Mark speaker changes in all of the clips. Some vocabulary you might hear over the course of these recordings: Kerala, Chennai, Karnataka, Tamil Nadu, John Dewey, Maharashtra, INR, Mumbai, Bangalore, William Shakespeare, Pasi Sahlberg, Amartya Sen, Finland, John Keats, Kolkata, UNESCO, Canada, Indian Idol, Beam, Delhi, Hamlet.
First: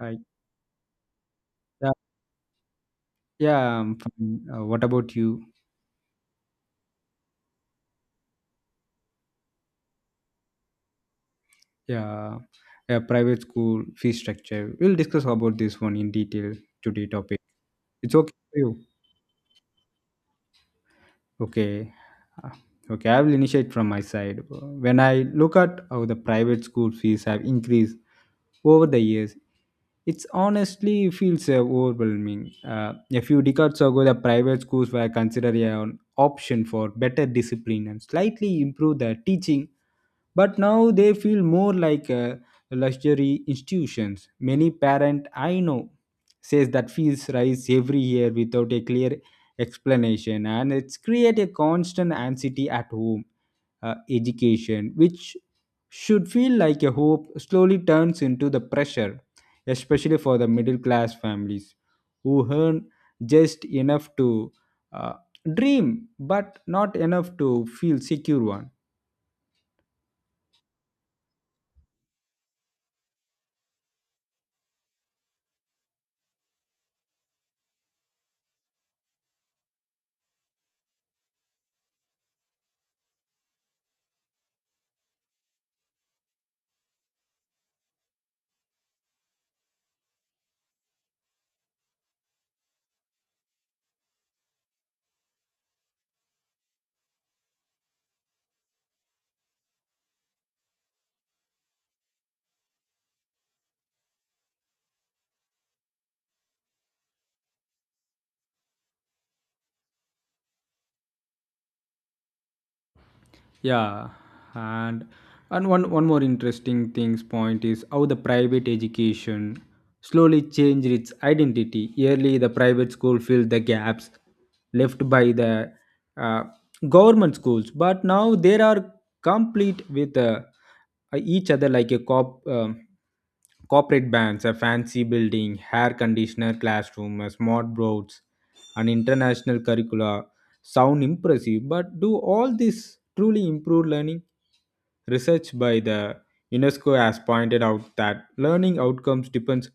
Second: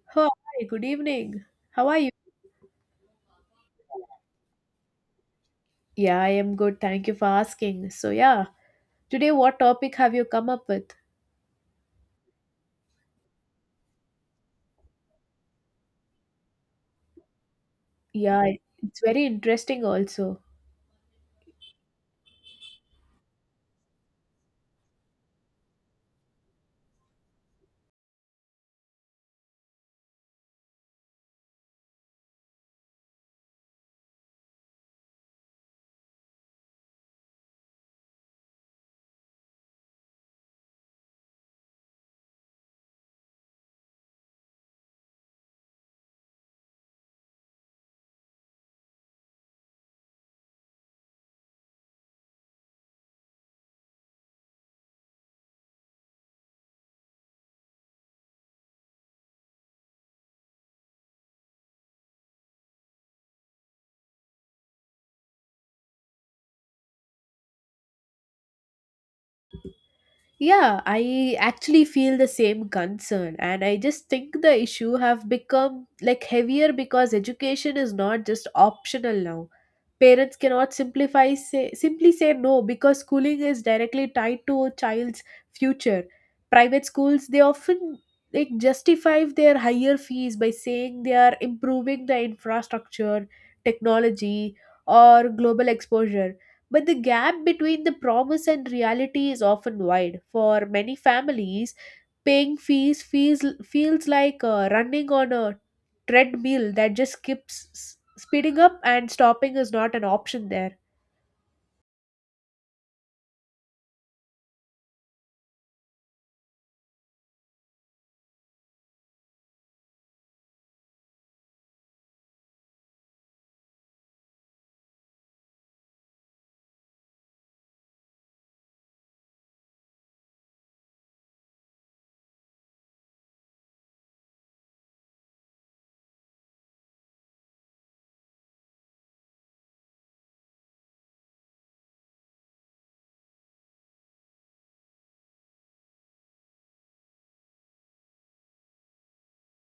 Speaker 1: Hi.
Speaker 2: Oh, hi, good evening. How
Speaker 1: Yeah,
Speaker 2: are you?
Speaker 1: yeah, I'm fine. What about you?
Speaker 2: Yeah, I am good. Thank you for asking. So, yeah, today what topic have you come up with?
Speaker 1: Yeah, a private school fee structure. We'll discuss about this one in detail today topic. It's okay
Speaker 2: Yeah,
Speaker 1: for you.
Speaker 2: it's very interesting also.
Speaker 1: Okay. Uh, Okay, I will initiate from my side. When I look at how the private school fees have increased over the years, it's honestly feels overwhelming. A few decades ago, the private schools were considered an option for better discipline and slightly improve the teaching, but now they feel more like luxury institutions. Many parent I know says that fees rise every year without a clear explanation, and it's create a constant anxiety at home. Education, which should feel like a hope, slowly turns into the pressure, especially for the middle class families who earn just enough to uh, dream but not enough to feel secure one.
Speaker 2: Yeah, I actually feel the same concern, and I just think the issue have become like heavier because education is not just optional now. Parents cannot simplify say simply say no because schooling is directly tied to a child's future. Private schools, they often like justify their higher fees by saying they are improving the infrastructure, technology, or global exposure, but the gap between the promise and reality is often wide. For many families, paying fees feels like running on a treadmill that just keeps speeding up, and stopping is not an option there.
Speaker 1: Yeah, and and one more interesting things point is how the private education slowly changed its identity. Early, the private school filled the gaps left by the uh, government schools, but now they are complete with each other like a cop. Corporate bands, a fancy building, hair conditioner classroom, a smart boards, and international curricula sound impressive, but do all this truly improve learning? Research by the UNESCO has pointed out that learning outcomes depends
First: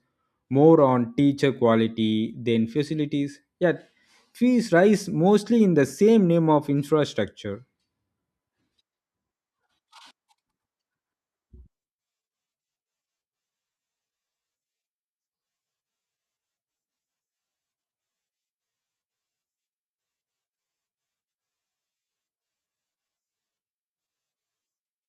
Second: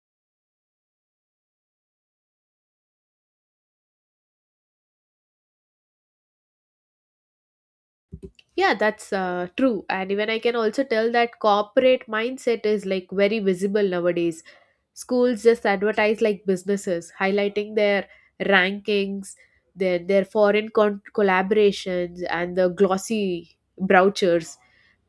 Speaker 1: more on teacher quality than facilities, yet fees rise mostly in the same name of infrastructure.
Speaker 2: Yeah, that's true. And even I can also tell that corporate mindset is like very visible nowadays. Schools just advertise like businesses, highlighting their rankings, their foreign collaborations, and the glossy brochures.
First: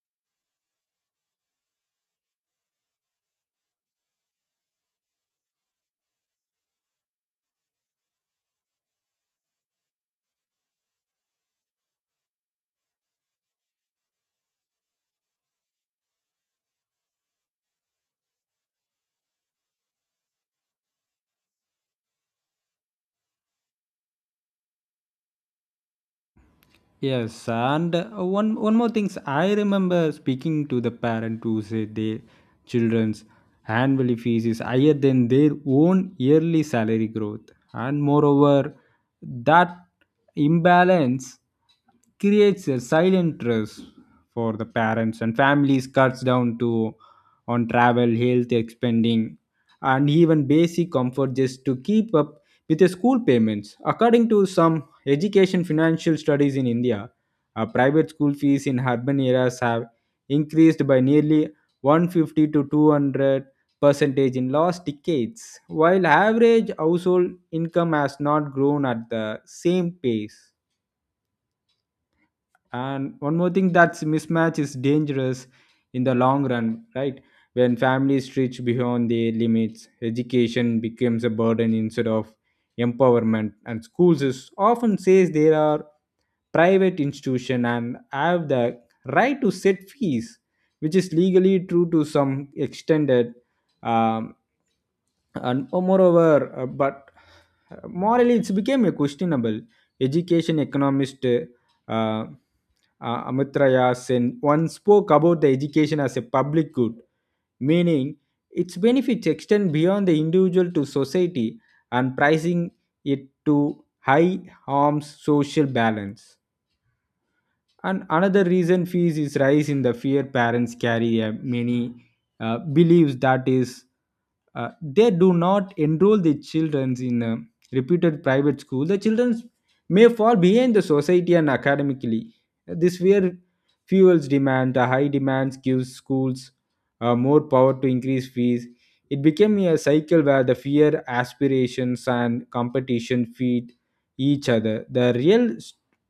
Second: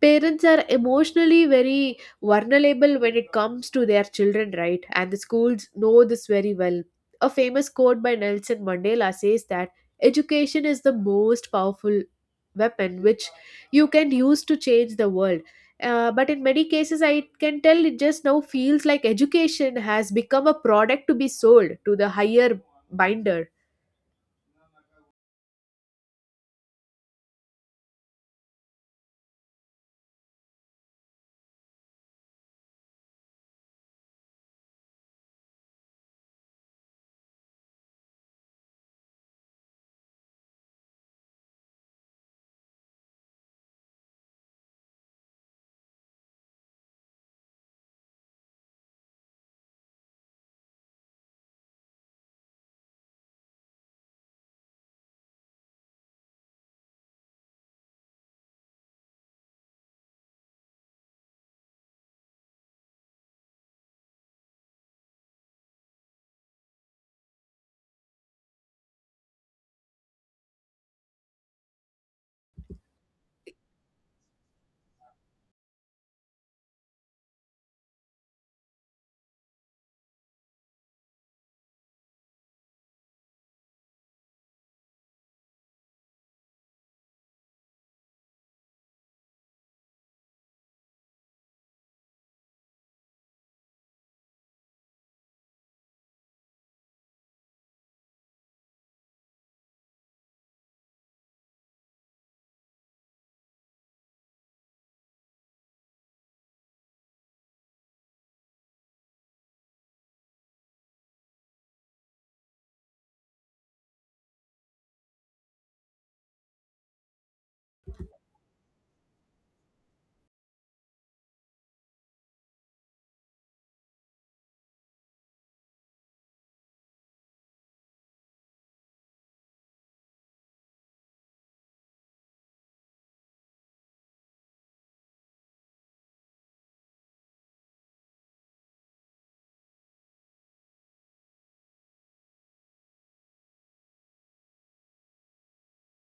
Speaker 2: Parents are emotionally very vulnerable when it comes to their children, right? And the schools know this very well. A famous quote by Nelson Mandela says that education is the most powerful weapon which you can use to change the world, but in many cases I can tell it just now feels like education has become a product to be sold to the higher binder.
Speaker 1: Yes, and one more things. I remember speaking to the parent who said their children's annual fees is higher than their own yearly salary growth, and moreover, that imbalance creates a silent stress for the parents, and families cuts down to on travel, health spending, and even basic comfort just to keep up with the school payments. According to some education financial studies in India, private school fees in urban areas have increased by nearly 150 to 200 percentage in last decades, while average household income has not grown at the same pace, and one more thing, that's mismatch is dangerous in the long run, right? When families stretch beyond their limits, education becomes a burden instead of empowerment, and schools is often says there are private institution and have the right to set fees, which is legally true to some extended. um, and oh, moreover, but morally it's became a questionable. Education economist uh, Amartya Sen once spoke about the education as a public good, meaning its benefits extend beyond the individual to society, and pricing it to high harms social balance. And another reason fees is rise in the fear parents carry. Many beliefs that is, they do not enroll the children in a reputed private school. The children may fall behind the society and academically. This fear fuels demand. The high demands gives schools more power to increase fees. It became a cycle where the fear, aspirations, and competition feed each other. The real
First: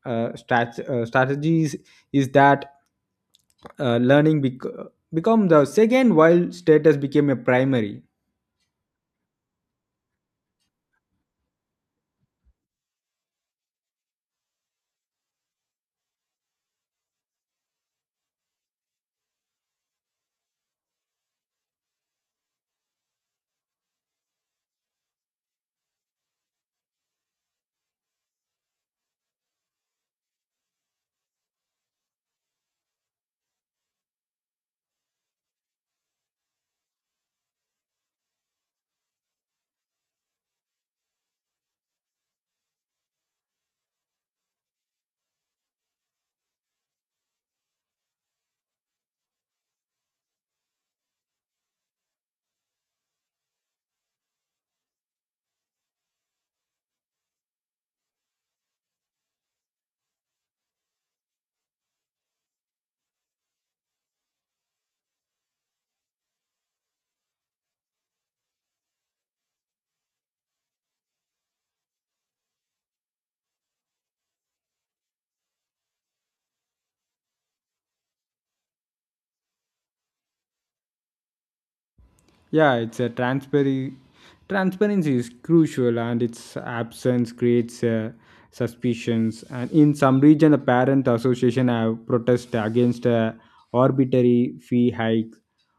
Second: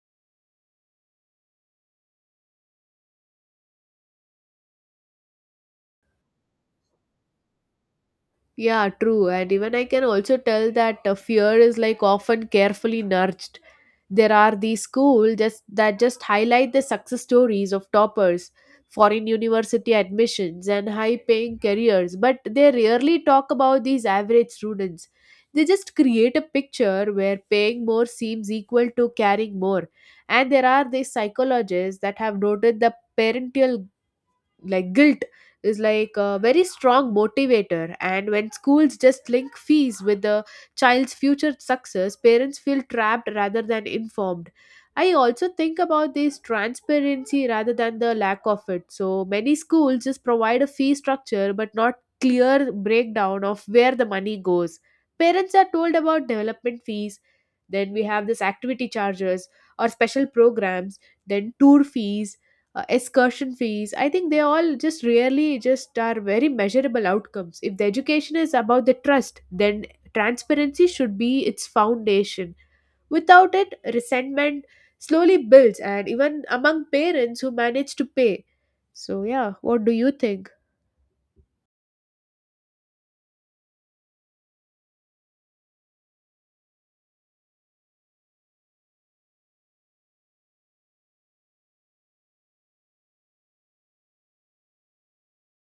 Speaker 1: strategies is that learning become the second, while status became a primary.
Speaker 2: Yeah, true. And even I can also tell that fear is like often carefully nudged. There are these that just highlight the success stories of toppers, foreign university admissions, and high paying careers, but they rarely talk about these average students. They just create a picture where paying more seems equal to caring more. And there are these psychologists that have noted the parental like guilt is like a very strong motivator, and when schools just link fees with the child's future success, parents feel trapped rather than informed. I also think about this transparency rather than the lack of it. So many schools just provide a fee structure but not clear breakdown of where the money goes. Parents are told about development fees, then we have this activity charges or special programs, then tour fees, excursion fees. I think they all just really just are very measurable outcomes. If the education is about the trust, then transparency should be its foundation. Without it, resentment slowly builds, and even among parents who manage to pay. So yeah, what do you think?
Speaker 1: Yeah, it's a transparency. Transparency is crucial, and its absence creates suspicions. And in some region, the parent association have protested against arbitrary fee hikes,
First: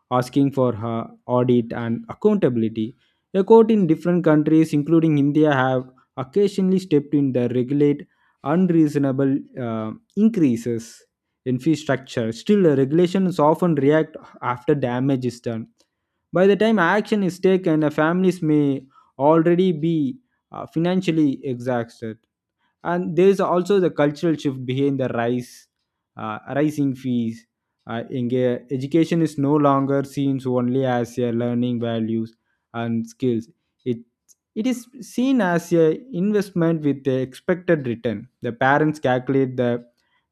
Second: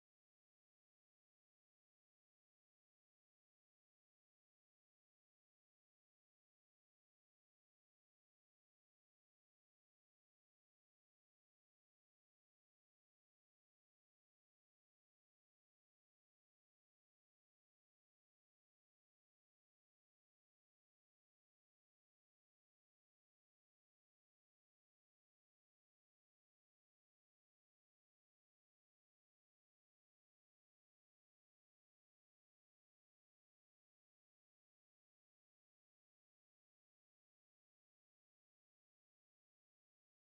Speaker 1: asking for audit and accountability. A court in different countries, including India, have occasionally stepped in to regulate unreasonable increases in fee structure. Still, the regulations often react after damage is done. By the time action is taken, families may already be financially exhausted. And there is also the cultural shift behind the rise rising fees. Education is no longer seen only as a learning values and skills. It it is seen as a investment with the expected return. The parents calculate the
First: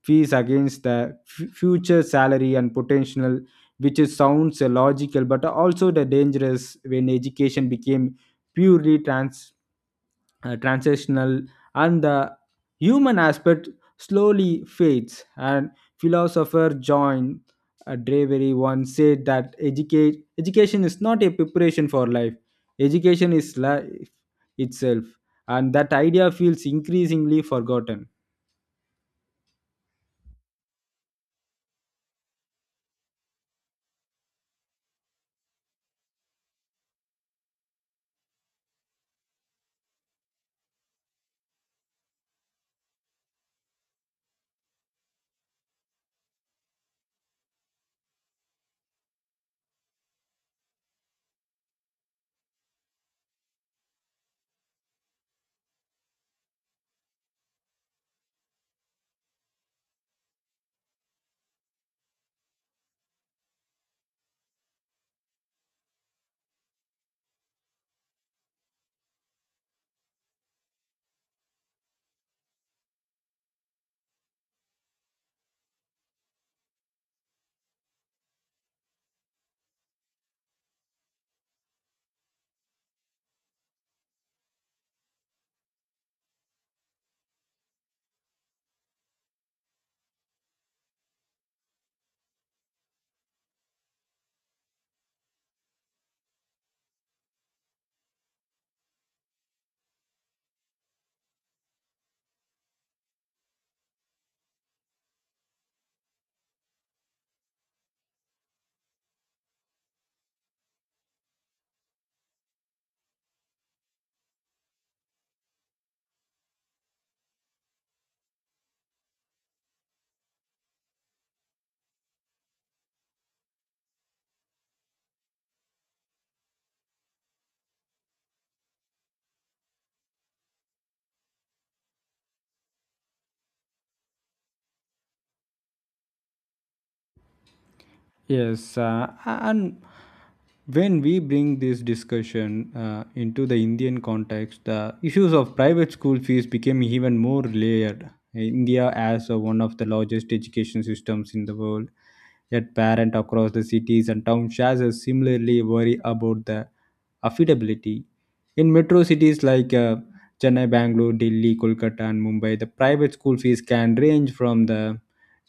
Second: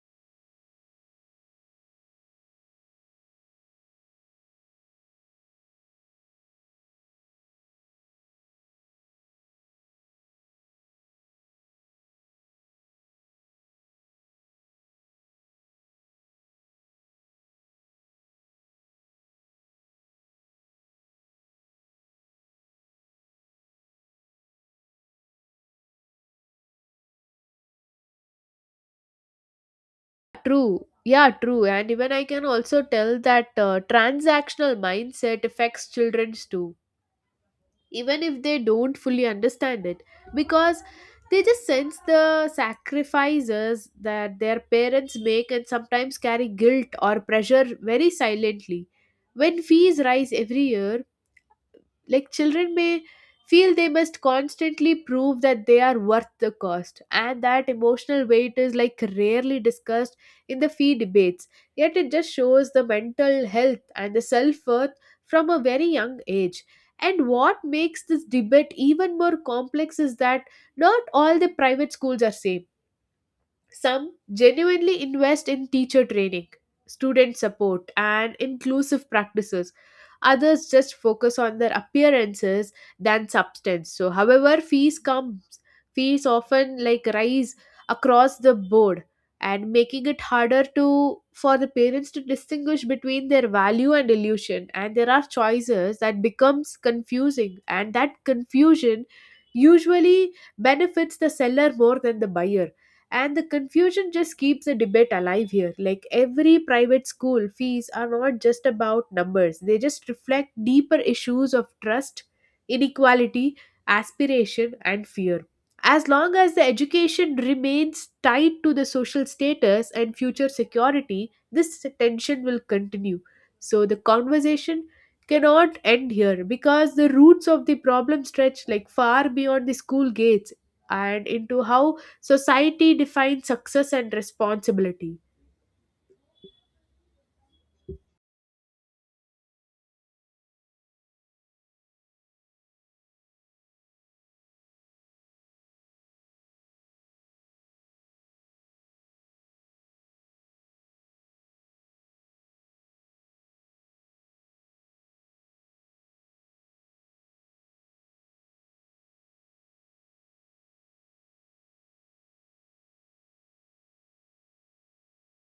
Speaker 1: fees against the future salary and potential, which is sounds logical but also the dangerous when education became purely transitional, and the human aspect slowly fades. And philosopher John Dravery once said that education is not a preparation for life, education is life itself, and that idea feels increasingly forgotten.
Speaker 2: True. Yeah, true. And even I can also tell that transactional mindset affects children's too, even if they don't fully understand it, because they just sense the sacrifices that their parents make, and sometimes carry guilt or pressure very silently. When fees rise every year, like children may feel they must constantly prove that they are worth the cost, and that emotional weight is like rarely discussed in the fee debates. Yet it just shows the mental health and the self worth from a very young age. And what makes this debate even more complex is that not all the private schools are same. Some genuinely invest in teacher training, student support, and inclusive practices. Others just focus on their appearances than substance. So, however, fees often like rise across the board, and making it harder to for the parents to distinguish between their value and illusion. And there are choices that becomes confusing, and that confusion usually benefits the seller more than the buyer. And the confusion just keeps the debate alive here. Like every private school fees are not just about numbers. They just reflect deeper issues of trust, inequality, aspiration, and fear. As long as the education remains tied to the social status and future security, this tension will continue. So the conversation cannot end here, because the roots of the problem stretch like far beyond the school gates and into how society defines success and responsibility.
Speaker 1: Yes, and when we bring this discussion into the Indian context, the issues of private school fees became even more layered. India has one of the largest education systems in the world, yet parents across the cities and towns similarly worry about the affordability. In metro cities like Chennai, Bangalore, Delhi, Kolkata, and Mumbai, the private school fees can range from the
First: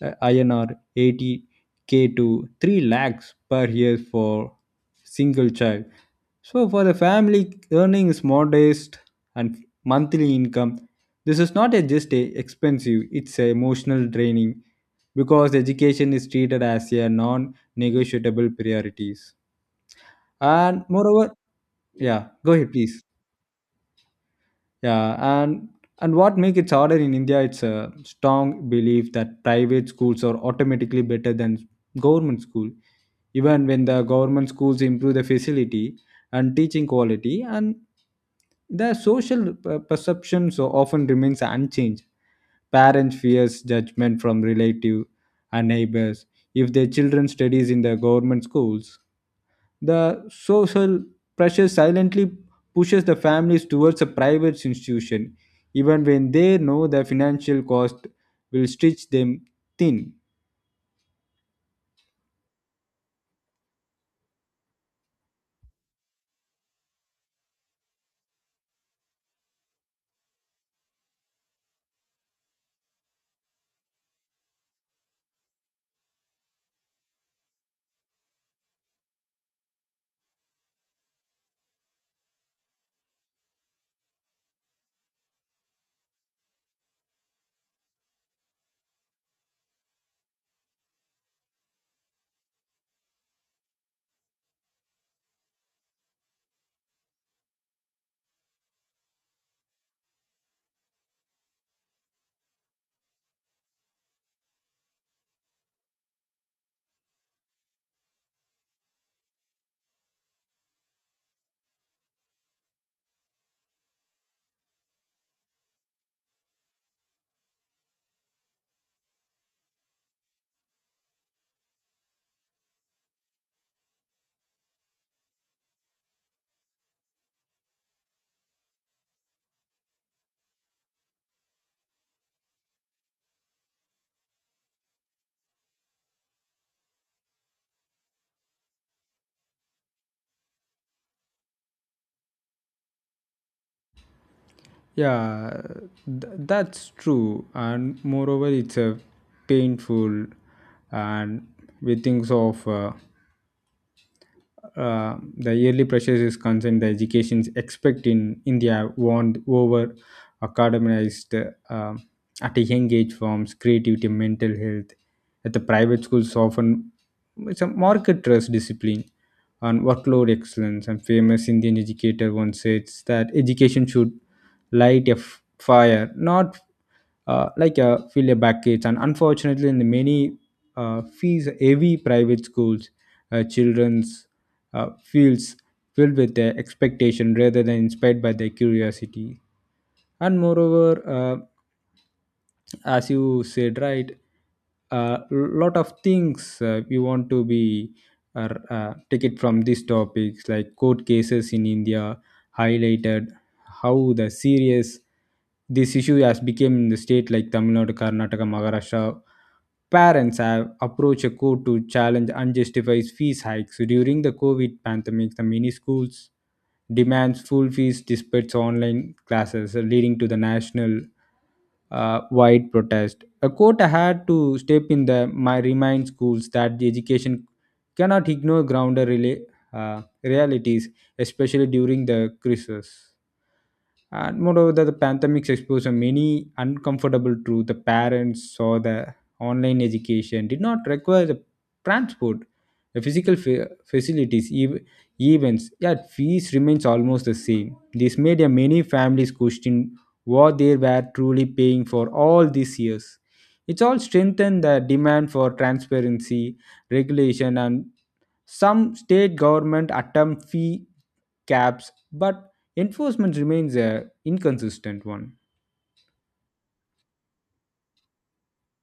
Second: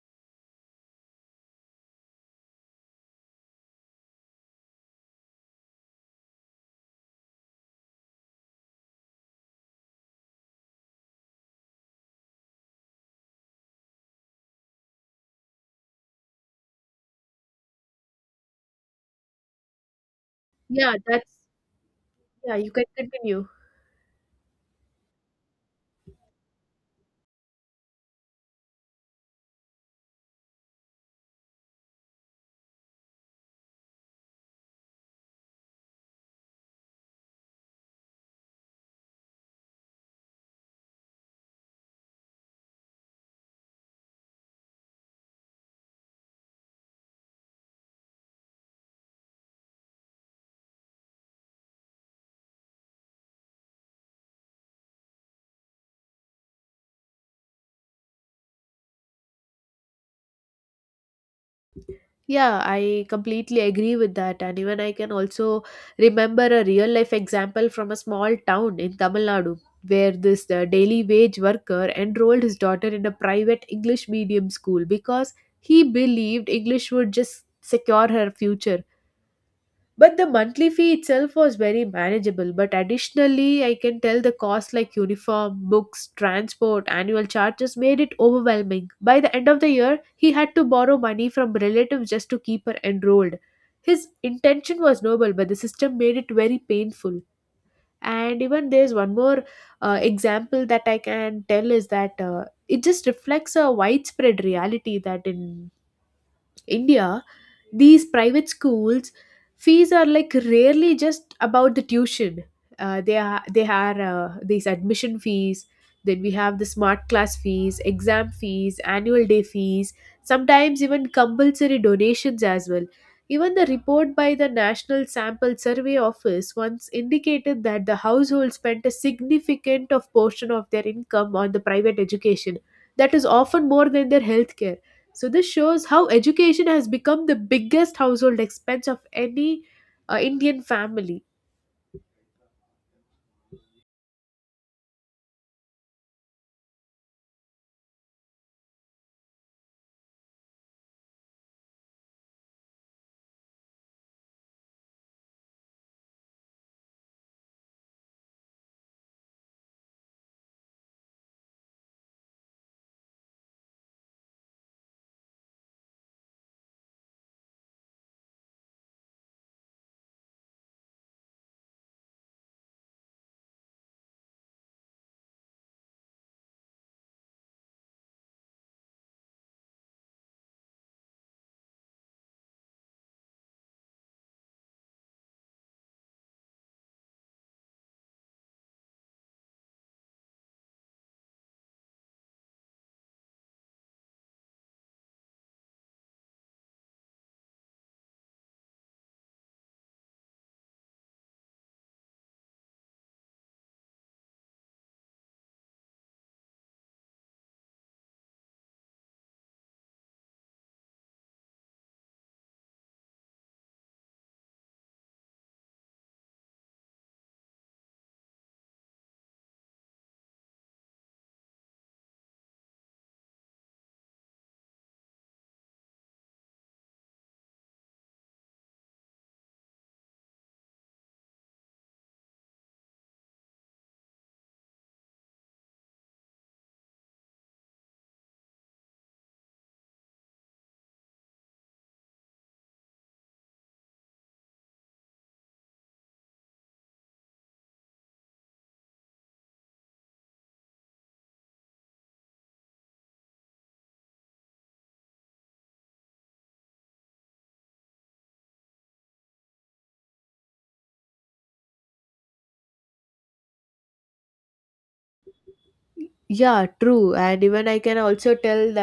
Speaker 1: INR 80K to 3 lakhs per year for single child. So, for a family earning is modest and monthly income, this is not a just a expensive, it's a emotional draining because education is treated as a non negotiable priorities. And
Speaker 2: Yeah,
Speaker 1: moreover,
Speaker 2: that's...
Speaker 1: yeah, go
Speaker 2: yeah, you
Speaker 1: ahead,
Speaker 2: can
Speaker 1: please.
Speaker 2: continue.
Speaker 1: Yeah, and what make it harder in India? It's a strong belief that private schools are automatically better than government school, even when the government schools improve the facility and teaching quality, and the social perception so often remains unchanged. Parents fears judgment from relative and neighbors if their children studies in the government schools. The social pressure silently pushes the families towards a private institution, even when they know the financial cost will stretch them thin.
Speaker 2: Yeah, I completely agree with that. And even I can also remember a real life example from a small town in Tamil Nadu where this daily wage worker enrolled his daughter in a private English medium school because he believed English would just secure her future. But the monthly fee itself was very manageable. But additionally, I can tell the cost like uniform, books, transport, annual charges made it overwhelming. By the end of the year, he had to borrow money from relatives just to keep her enrolled. His intention was noble, but the system made it very painful. And even there's one more example that I can tell is that it just reflects a widespread reality that in India, these private schools fees are like rarely just about the tuition. They are these admission fees. Then we have the smart class fees, exam fees, annual day fees. Sometimes even compulsory donations as well. Even the report by the National Sample Survey Office once indicated that the household spent a significant of portion of their income on the private education. That is often more than their healthcare. So this shows how education has become the biggest household expense of any Indian family.
Speaker 1: Yeah, that's true. And moreover, it's a painful, and we think of the yearly pressures is concerned, the educations expect in India warned over academized at a young age forms creativity, mental health. At the private schools, often it's a market trust discipline and workload excellence. And famous Indian educator once said that education should light a fire, not like fill a kids, and unfortunately in the many fees heavy private schools, children's feels filled with their expectation rather than inspired by their curiosity. And moreover, uh, as you said right, a lot of things we want to be or take it from these topics like court cases in India highlighted how the serious this issue has become in the state like Tamil Nadu, Karnataka, Maharashtra. Parents have approached a court to challenge unjustified fees hikes. During the COVID pandemic, the many schools demands full fees despite online classes, leading to the national wide protest. A court had to step in the my remind schools that the education cannot ignore grounder realities, especially during the crisis. And moreover, the pandemic exposure many uncomfortable truth. The parents saw the online education did not require the transport, the physical facilities, events. Yet fees remains almost the same. This made a many families question what they were truly paying for all these years. It's all strengthened the demand for transparency, regulation, and some state government attempt fee caps, but enforcement remains a inconsistent one.
Speaker 2: Yeah, true. And even I can also tell the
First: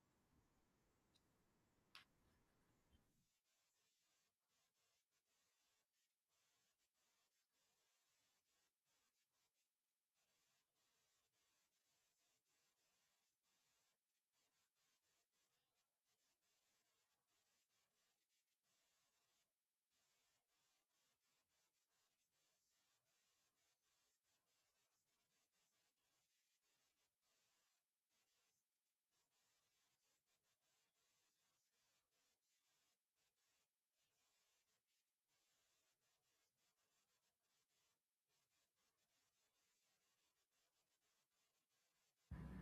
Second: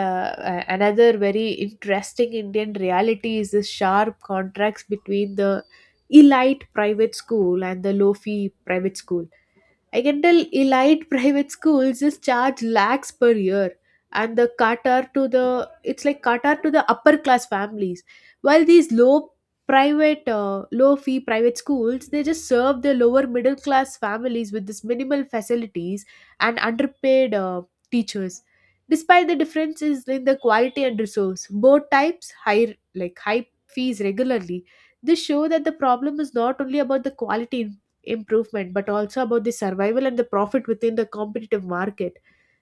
Speaker 2: another very interesting Indian reality is the sharp contrast between the elite private school and the low fee private school. I can tell elite private schools just charge lakhs per year, and the Qatar to the it's like Qatar to the upper class families. While these low fee private schools, they just serve the lower middle class families with this minimal facilities and underpaid teachers. Despite the differences in the quality and resource, both types high like high fees regularly. This show that the problem is not only about the quality improvement but also about the survival and the profit within the competitive market.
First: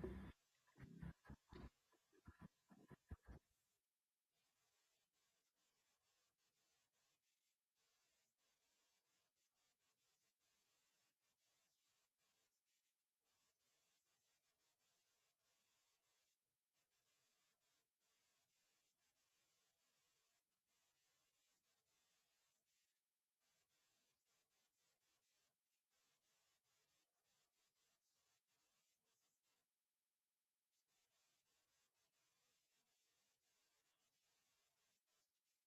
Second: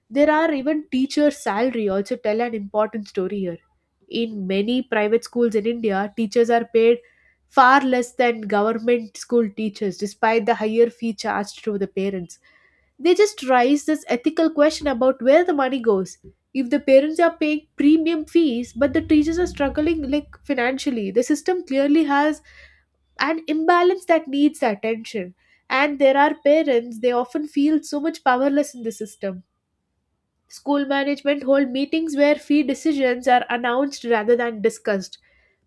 Speaker 2: There are even teachers salary also tell an important story here. In many private schools in India, teachers are paid far less than government school teachers despite the higher fee charged to the parents. They just raise this ethical question about where the money goes. If the parents are paying premium fees but the teachers are struggling like financially, the system clearly has an imbalance that needs attention. And there are parents, they often feel so much powerless in the system. School management hold meetings where fee decisions are announced rather than discussed.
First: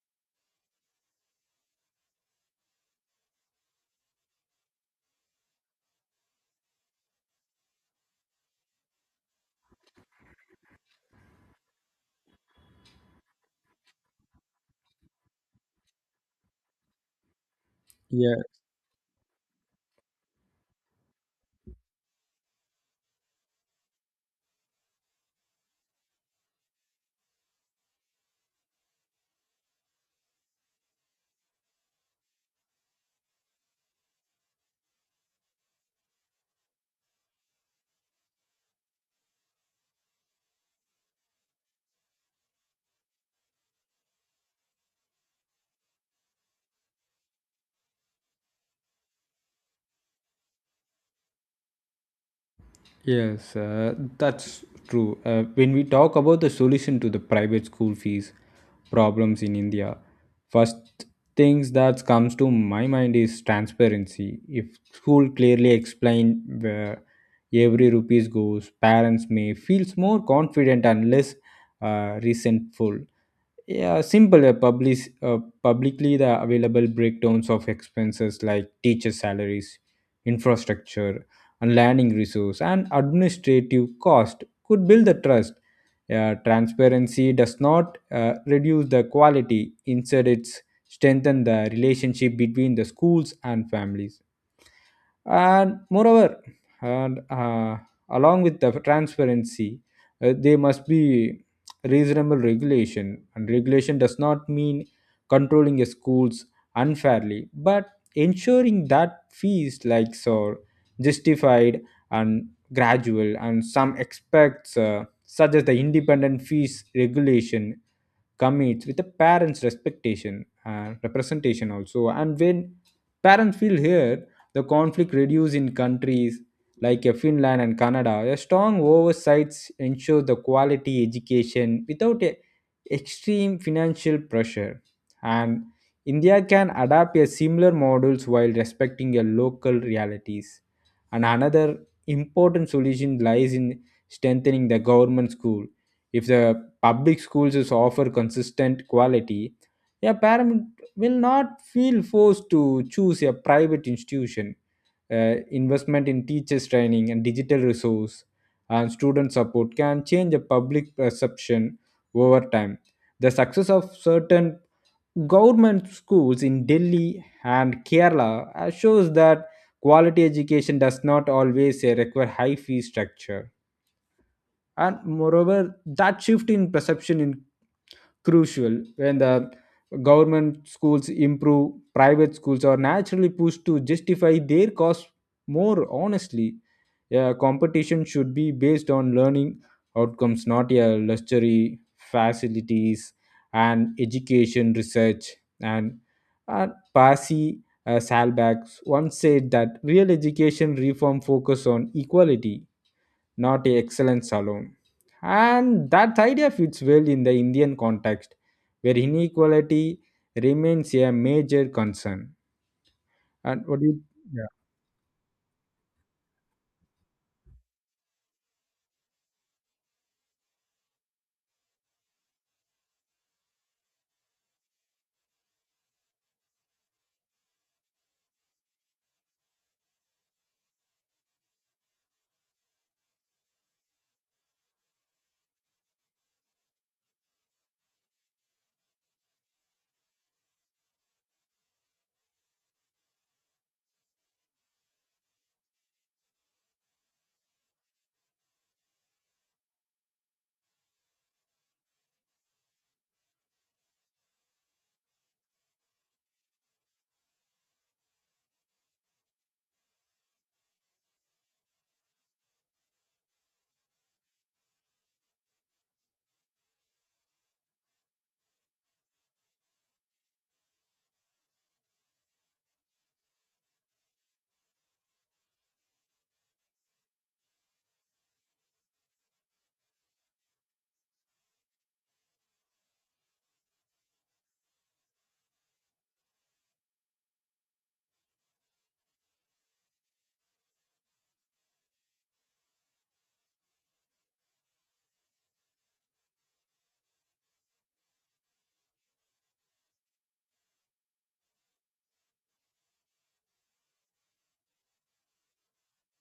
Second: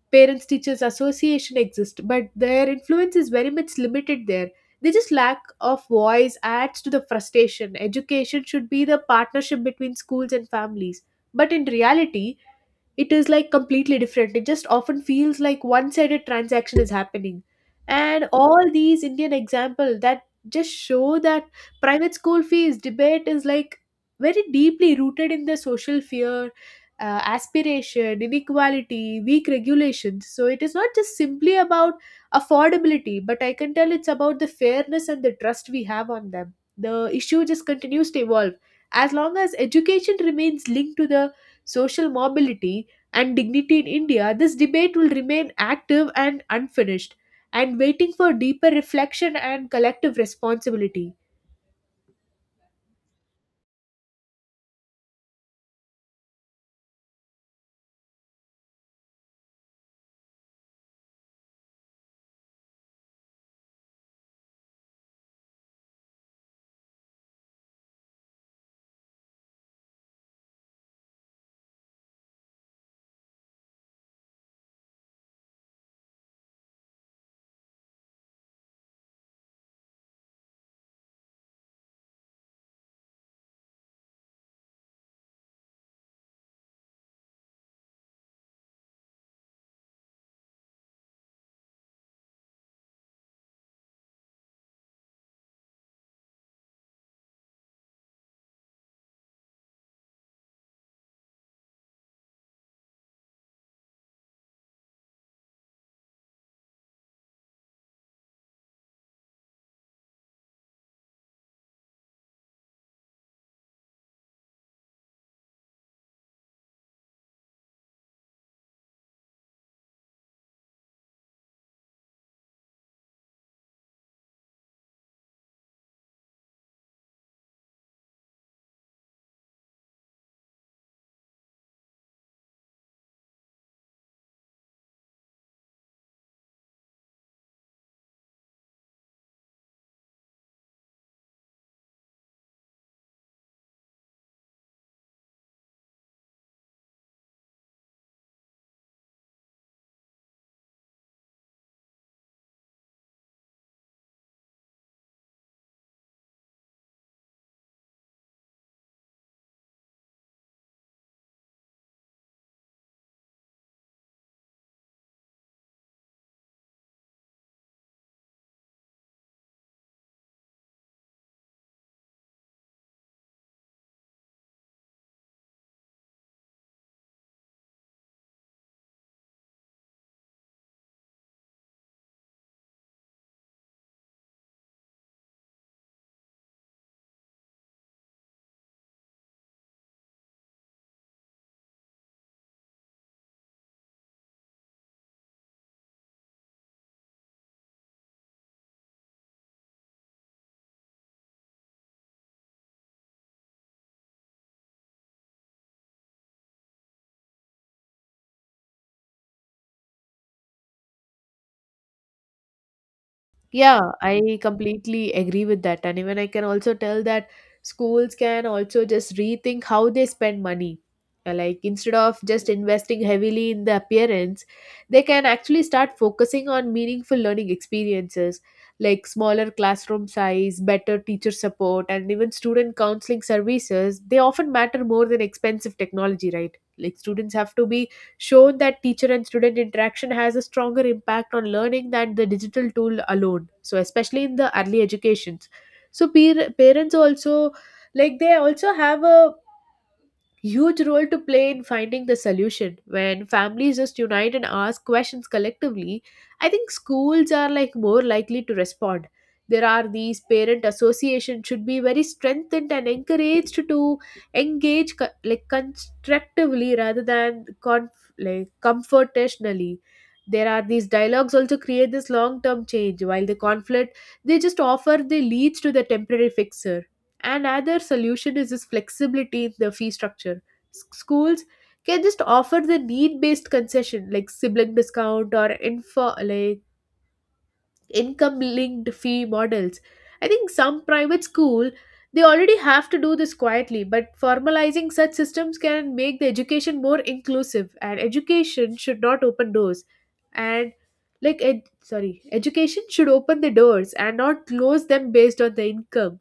Speaker 2: Parents Teachers Association exists, but their influence is very much limited there. They just lack of voice adds to the frustration. Education should be the partnership between schools and families. But in reality, it is like completely different. It just often feels like one sided transaction is happening. And all these Indian example, that just show that private school fees debate is like very deeply rooted in the social fear, aspiration, inequality, weak regulations. So it is not just simply about affordability, but I can tell it's about the fairness and the trust we have on them. The issue just continues to evolve. As long as education remains linked to the social mobility and dignity in India, this debate will remain active and unfinished, and waiting for deeper reflection and collective responsibility.
Speaker 1: Yes, that's true. When we talk about the solution to the private school fees problems in India, first things that comes to my mind is transparency. If school clearly explain where every rupees goes, parents may feels more confident and less resentful. Yeah, simple. Uh, Publicly the available breakdowns of expenses like teacher salaries, infrastructure, and learning resource and administrative cost could build the trust. Transparency does not reduce the quality, instead, it strengthens the relationship between the schools and families. And moreover, and along with the transparency, there must be reasonable regulation, and regulation does not mean controlling a schools unfairly, but ensuring that fees like so justified and gradual. And some expects such as the independent fees regulation commits with the parents' respectation and representation also. And when parents feel here, the conflict reduced. In countries like Finland and Canada, a strong oversight ensures the quality education without a extreme financial pressure. And India can adapt a similar models while respecting your local realities. And another important solution lies in strengthening the government school. If the public schools is offer consistent quality, yeah, will not feel forced to choose a private institution. Investment in teachers' training and digital resource and student support can change a public perception over time. The success of certain government schools in Delhi and Kerala shows that quality education does not always require high fee structure. And moreover, that shift in perception in crucial. When the government schools improve, private schools are naturally pushed to justify their costs more honestly. Yeah, competition should be based on learning outcomes, not a luxury facilities. And education research, and uh, Pasi Salbach once said that real education reform focus on equality, not excellence alone. And that idea fits well in the Indian context, where inequality remains a major concern. And what
Speaker 2: Yeah,
Speaker 1: do you?
Speaker 2: I
Speaker 1: Yeah.
Speaker 2: completely agree with that. And even I can also tell that schools can also just rethink how they spend money. Like instead of just investing heavily in the appearance, they can actually start focusing on meaningful learning experiences like smaller classroom size, better teacher support, and even student counseling services. They often matter more than expensive technology, right? Like students have to be shown that teacher and student interaction has a stronger impact on learning than the digital tool alone, so especially in the early educations. So peer, parents also like they also have a huge role to play in finding the solution. When families just unite and ask questions collectively, I think schools are like more likely to respond. There are these parent associations should be very strengthened and encouraged to engage like constructively rather than like confrontationally. There are these dialogues also create this long term change, while the conflict they just offer the leads to the temporary fixer. Another solution is this flexibility in the fee structure. Schools can just offer the need-based concession like sibling discount or info like income linked fee models. I think some private school they already have to do this quietly, but formalizing such systems can make the education more inclusive. And education should not open doors and sorry, education should open the doors and not close them based on the income.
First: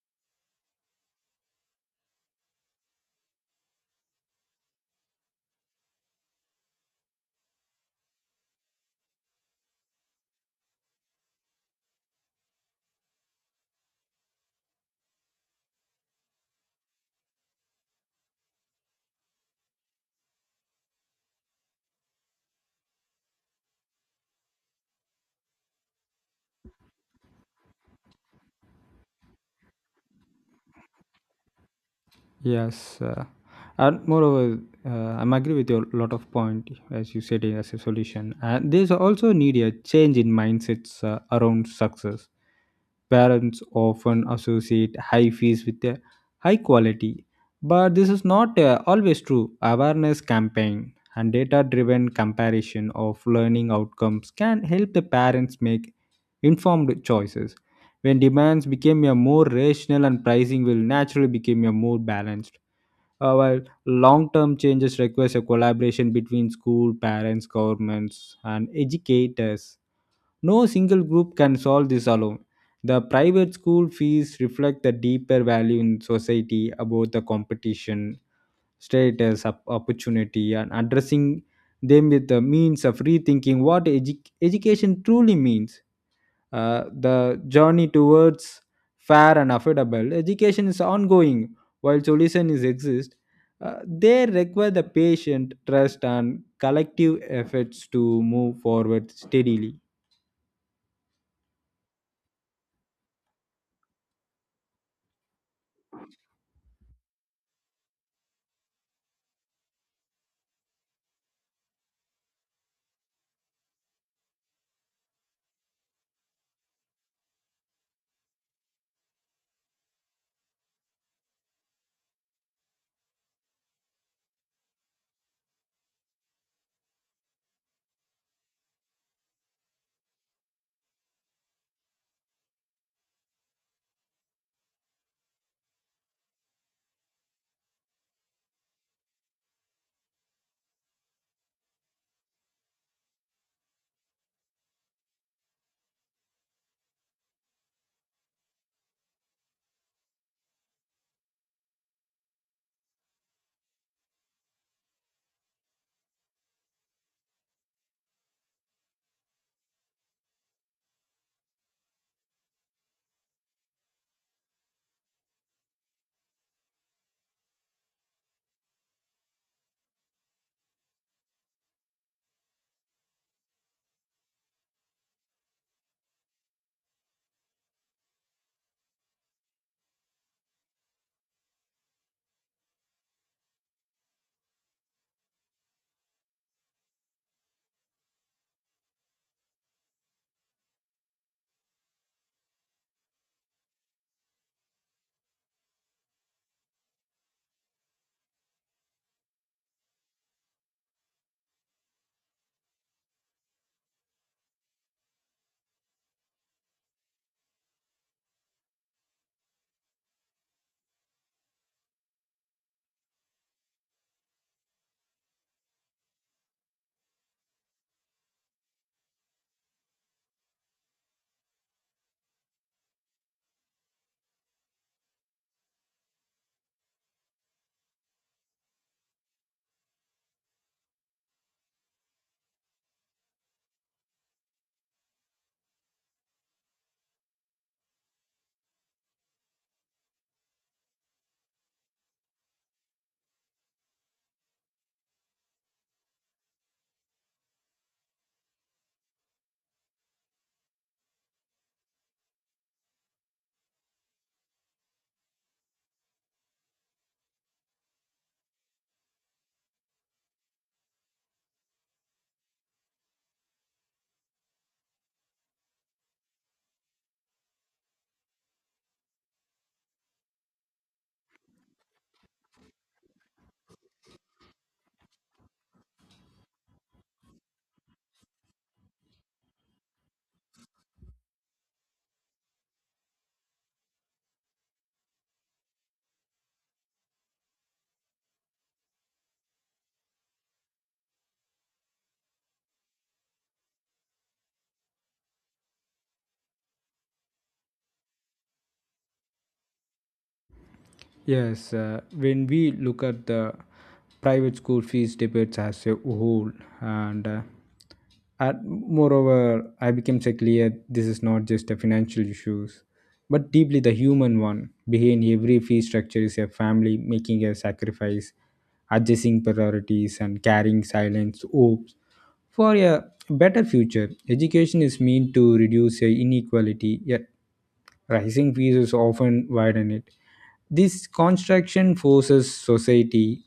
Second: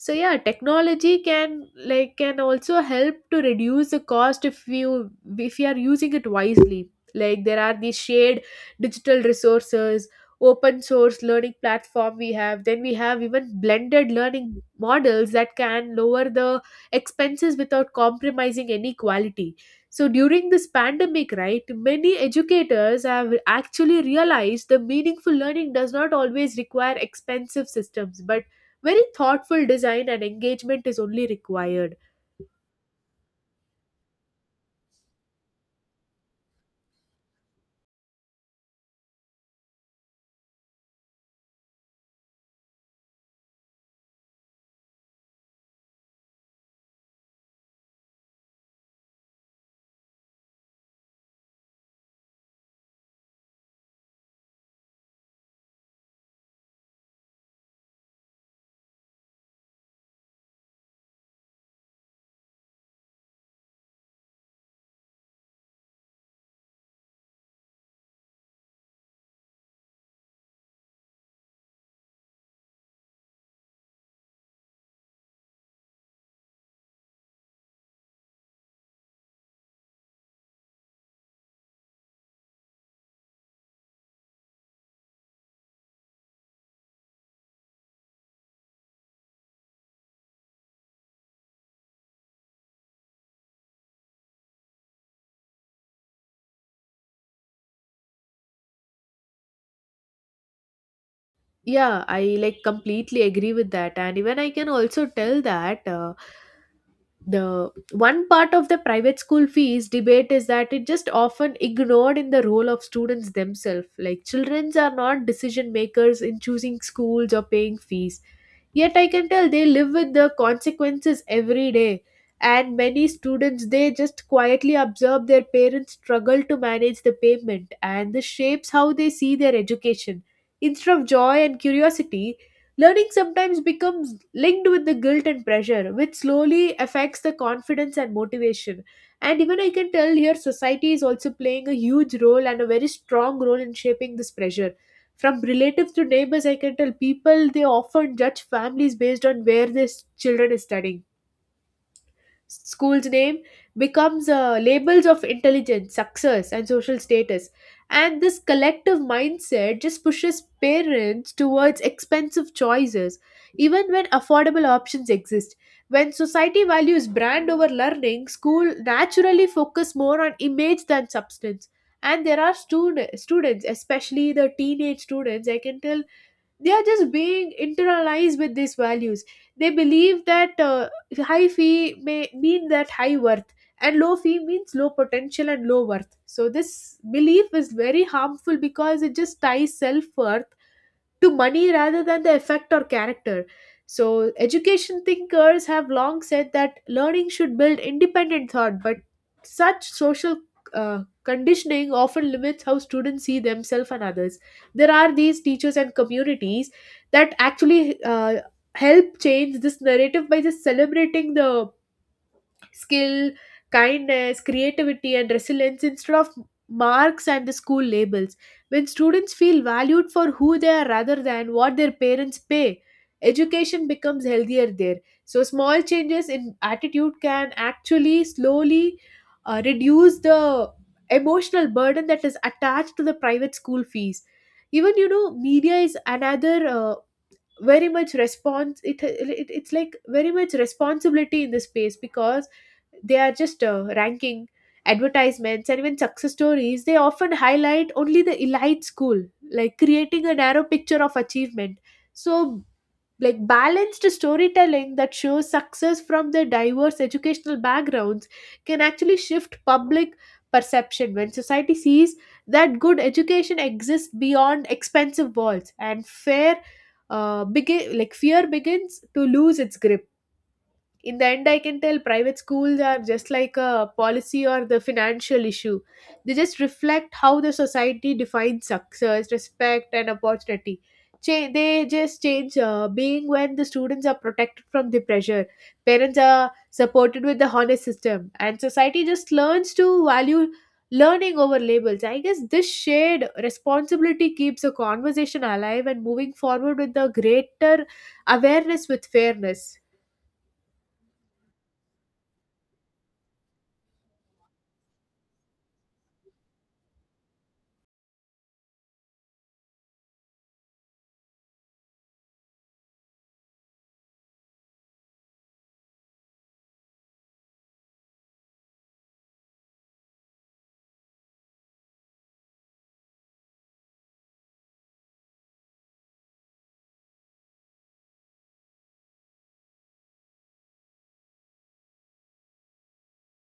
Speaker 2: So yeah, technology can like can also help to reduce the cost if you are using it wisely. Like there are these shared digital resources, open source learning platform we have, then we have even blended learning models that can lower the expenses without compromising any quality. So during this pandemic, right, many educators have actually realized the meaningful learning does not always require expensive systems, but very thoughtful design and engagement is only required.
Speaker 1: Yes, and moreover, I'm agree with your lot of point as you said it as a solution. And there's also need a change in mindsets around success. Parents often associate high fees with a high quality, but this is not always true. Awareness campaign and data-driven comparison of learning outcomes can help the parents make informed choices when demands became a more rational and pricing will naturally become a more balanced. While long-term changes requires a collaboration between school, parents, governments, and educators. No single group can solve this alone. The private school fees reflect the deeper value in society about the competition, status, opportunity, and addressing them with the means of rethinking what education truly means. The journey towards fair and affordable education is ongoing. While solutions exist, they require the patient trust and collective efforts to move forward steadily.
Speaker 2: Yeah, I like completely agree with that, and even I can also tell that the one part of the private school fees debate is that it just often ignored in the role of students themselves. Like children are not decision makers in choosing schools or paying fees. Yet I can tell they live with the consequences every day. And many students, they just quietly observe their parents struggle to manage the payment, and this shapes how they see their education. Instead of joy and curiosity, learning sometimes becomes linked with the guilt and pressure, which slowly affects the confidence and motivation. And even I can tell here society is also playing a huge role and a very strong role in shaping this pressure. From relatives to neighbors, I can tell people they often judge families based on where their children is studying. School's name becomes labels of intelligence, success, and social status. And this collective mindset just pushes parents towards expensive choices, even when affordable options exist. When society values brand over learning, school naturally focus more on image than substance. And there are students, especially the teenage students, I can tell they are just being internalized with these values. They believe that high fee may mean that high worth, and low fee means low potential and low worth. So this belief is very harmful because it just ties self-worth to money rather than the effect or character. So, education thinkers have long said that learning should build independent thought, but such social conditioning often limits how students see themselves and others. There are these teachers and communities that actually help change this narrative by just celebrating the skill, kindness, creativity, and resilience instead of marks and the school labels. When students feel valued for who they are rather than what their parents pay, education becomes healthier there. So, small changes in attitude can actually slowly reduce the emotional burden that is attached to the private school fees. Even media is another very much response it's like very much responsibility in this space, because they are just ranking advertisements, and even success stories they often highlight only the elite school, like creating a narrow picture of achievement. So like balanced storytelling that shows success from their diverse educational backgrounds can actually shift public perception. When society sees that good education exists beyond expensive walls, and fair begin like fear begins to lose its grip. In the end, I can tell private schools are just like a policy or the financial issue. They just reflect how the society defines success, respect, and opportunity. They just change being when the students are protected from the pressure, parents are supported with the honest system, and society just learns to value learning over labels. I guess this shared responsibility keeps a conversation alive and moving forward with the greater awareness, with fairness.
Speaker 1: Yes, when we look at the private school fees debates as a whole, and uh, moreover, I became so clear this is not just a financial issues, but deeply the human one. Behind every fee structure is a family making a sacrifice, adjusting priorities, and carrying silence hopes for a better future. Education is meant to reduce inequality, yet rising fees is often widen it. This construction forces society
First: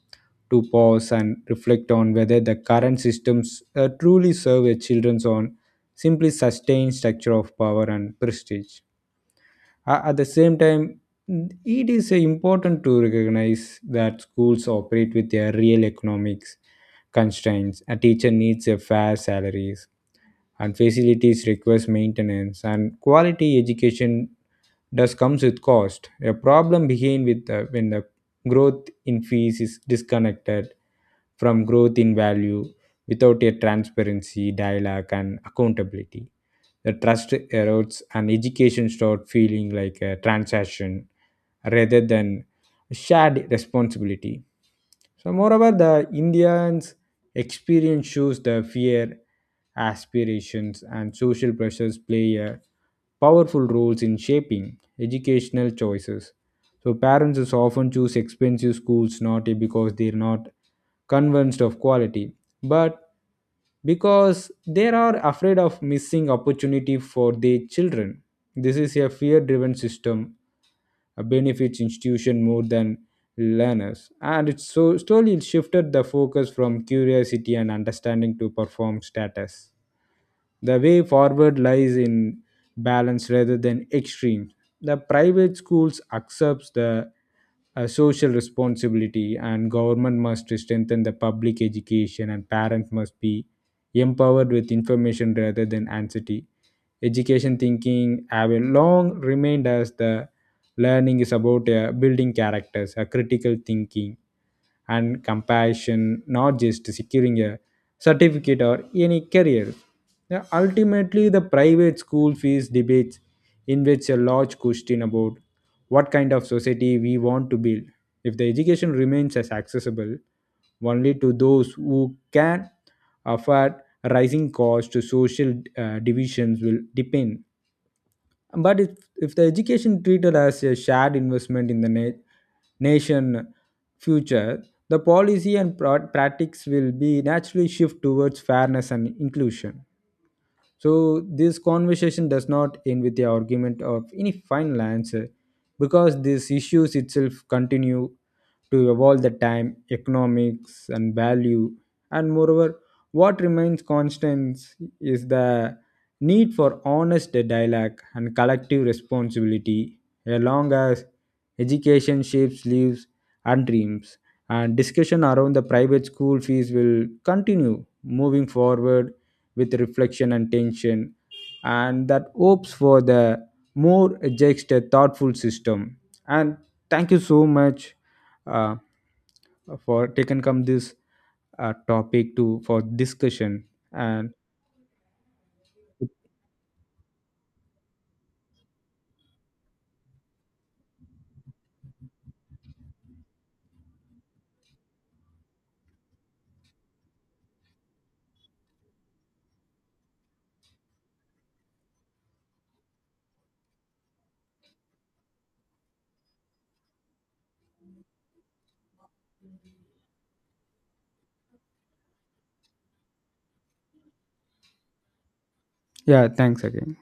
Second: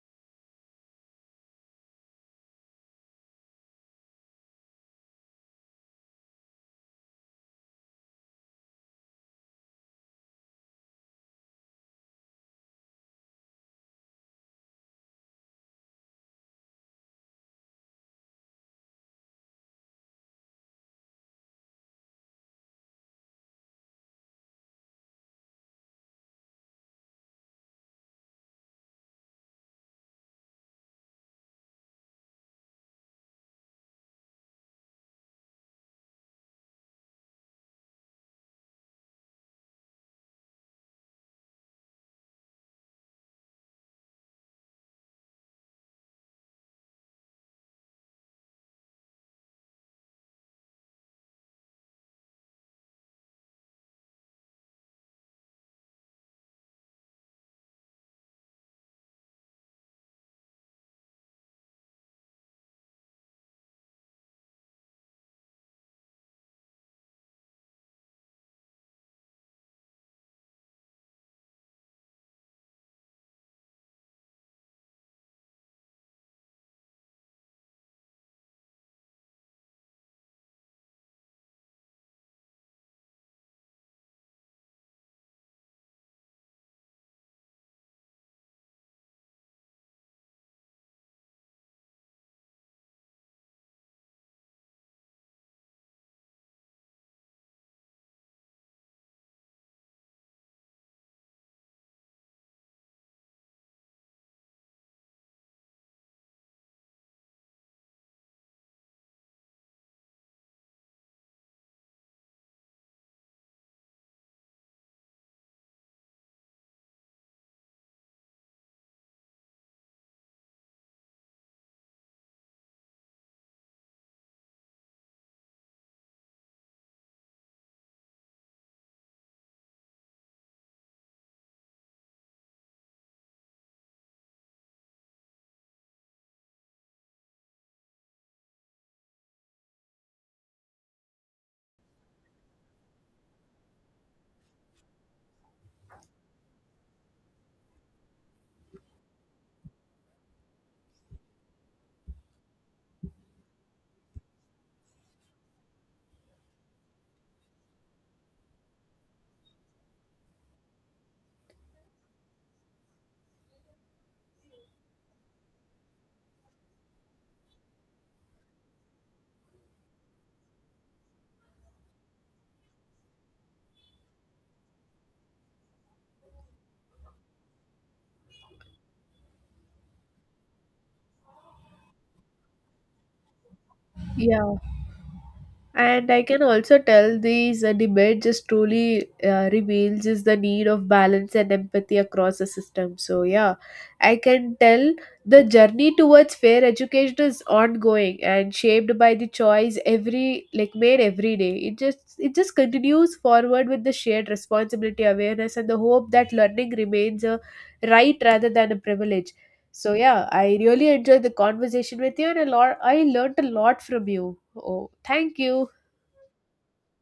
Speaker 1: to pause and reflect on whether the current systems truly serve its children on simply sustained structure of power and prestige. At the same time it is important to recognize that schools operate with their real economics constraints. A teacher needs a fair salaries and facilities requires maintenance and quality education does comes with cost. A problem begins with when the growth in fees is disconnected from growth in value. Without a transparency dialogue and accountability, the trust erodes and education starts feeling like a transaction rather than shared responsibility. So, moreover, the Indians' experience shows the fear, aspirations, and social pressures play a powerful roles in shaping educational choices. So, parents is often choose expensive schools not because they're not convinced of quality, but because they are afraid of missing opportunity for their children. This is a fear-driven system. Benefits institution more than learners and it so slowly shifted the focus from curiosity and understanding to perform status. The way forward lies in balance rather than extreme. The private schools accepts the social responsibility and government must strengthen the public education and parents must be empowered with information rather than anxiety. Education thinking have a long remained as the learning is about building characters, critical thinking, and compassion, not just securing a certificate or any career. Yeah, ultimately, the private school fees debates invades a large question about what kind of society we want to build. If the education remains as accessible only to those who can afford rising costs, social divisions will deepen. But if the education treated as a shared investment in the nation future, the policy and practice will be naturally shift towards fairness and inclusion. So this conversation does not end with the argument of any final answer because these issues itself continue to evolve the time, economics and value. And moreover, what remains constant is the need for honest dialogue and collective responsibility along as education shapes lives and dreams and discussion around the private school fees will continue moving forward with reflection and tension and that hopes for the more just a thoughtful system. And thank you so much uh, for taking come this topic to for discussion and
Speaker 2: Yeah. And I can also tell these debate just truly reveals is the need of balance and empathy across the system. So yeah, I can tell the journey towards fair education is ongoing and shaped by the choice every like made every day. It just continues forward with the shared responsibility, awareness, and the hope that learning remains a right rather than a privilege. So yeah, I really enjoyed the conversation with you, and a lot I learned a lot from you. Oh, thank you.
Speaker 1: yeah, thanks again.